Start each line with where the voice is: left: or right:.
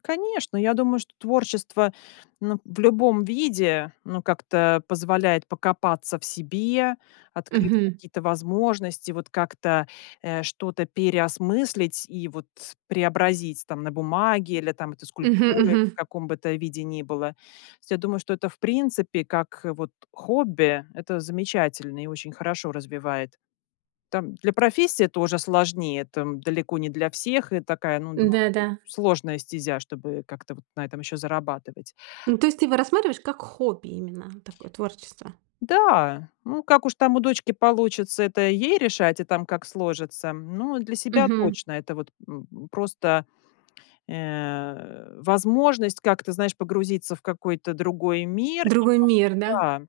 left: Конечно, я думаю, что творчество, м, в любом виде, ну, как-то позволяет покопаться в себе, открыть
right: Мгм.
left: какие-то возможности, вот как-то, э, что-то переосмыслить и вот преобразить там на бумаге или там
right: Мгм
left: скульптуре, в
right: мгм.
left: каком бы то виде ни было. Я думаю, что это, в принципе, как, э, вот хобби, это замечательно и очень хорошо развивает. Там для профессии это уже сложнее, там далеко не для всех, и такая, ну, довольно
right: Да да.
left: сложная стезя, чтобы как-то вот на этом ещё зарабатывать.
right: Ну, то есть ты его рассматриваешь как хобби, именно такое творчество?
left: Да. Ну, как уж там у дочки получится, это ей решать и там, как сложится. Ну, для себя
right: Мгм.
left: точно. Это вот, м, просто, э, возможность как-то, знаешь, погрузиться в какой-то другой мир
right: Другой
left: немножко,
right: мир, да?
left: да.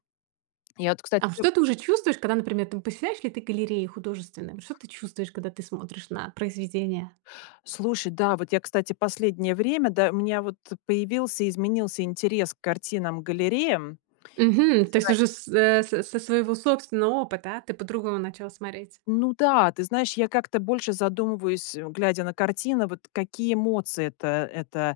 left: Я вот, кстати
right: А что ты уже чувствуешь, когда, например, там посещаешь какие-то галереи художественные, вот что ты чувствуешь, когда ты смотришь на произведения?
left: Слушай, да вот я, кстати, в последнее время да, у меня вот появился, изменился интерес к картинам, галереям.
right: Мгм! То есть
left: Изра
right: уже с э, со своего собственного опыта ты по-другому начал смотреть.
left: Ну да, ты знаешь, я как-то больше задумываюсь, э, глядя на картины, вот какие эмоции это это,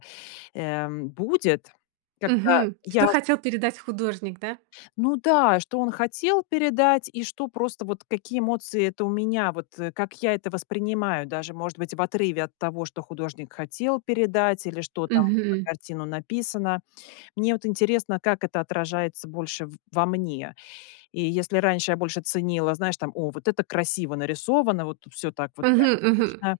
left: эм, будет, когда
right: Мгм. Что
left: я с
right: хотел передать художник, да?
left: Ну да, что он хотел передать, и что просто вот какие эмоции это у меня, вот, э, как я это воспринимаю, даже, может быть, в отрыве от того, что художник хотел передать, или что там на этой
right: Мгм.
left: картине написано. Мне вот интересно, как это отражается больше в во мне. И если раньше я больше ценила, знаешь там: "О, вот это красиво нарисовано, вот всё так вот
right: Мгм. Мгм.
left: реалистично".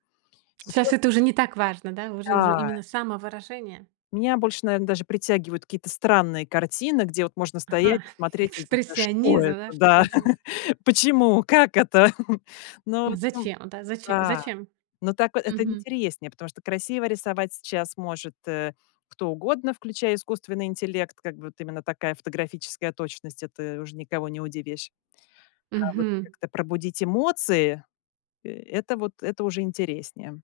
right: Щас
left: Сейчас
right: это уже не так важно, да. Важно уже
left: Да.
right: именно самовыражение.
left: Меня больше, наверно, даже притягивают какие-то странные картины, где вот можно стоять
right: Ага,
left: и смотреть: "Вот это что
right: экспрессионизм,
left: это?
right: знаешь в
left: Да
right: таком смысле.
left: почему? Как это?" Ну, в общем
right: Зачем да, зачем
left: Да.
right: зачем?
left: Ну, так это
right: Мгм.
left: интереснее, потому что красиво рисовать сейчас может, э, кто угодно, включая искусственный интеллект, как бы вот именно такая фотографическая точность- это уже никого не удивишь. А вот
right: Мгм.
left: как-то пробудить эмоции- это вот, это уже интереснее.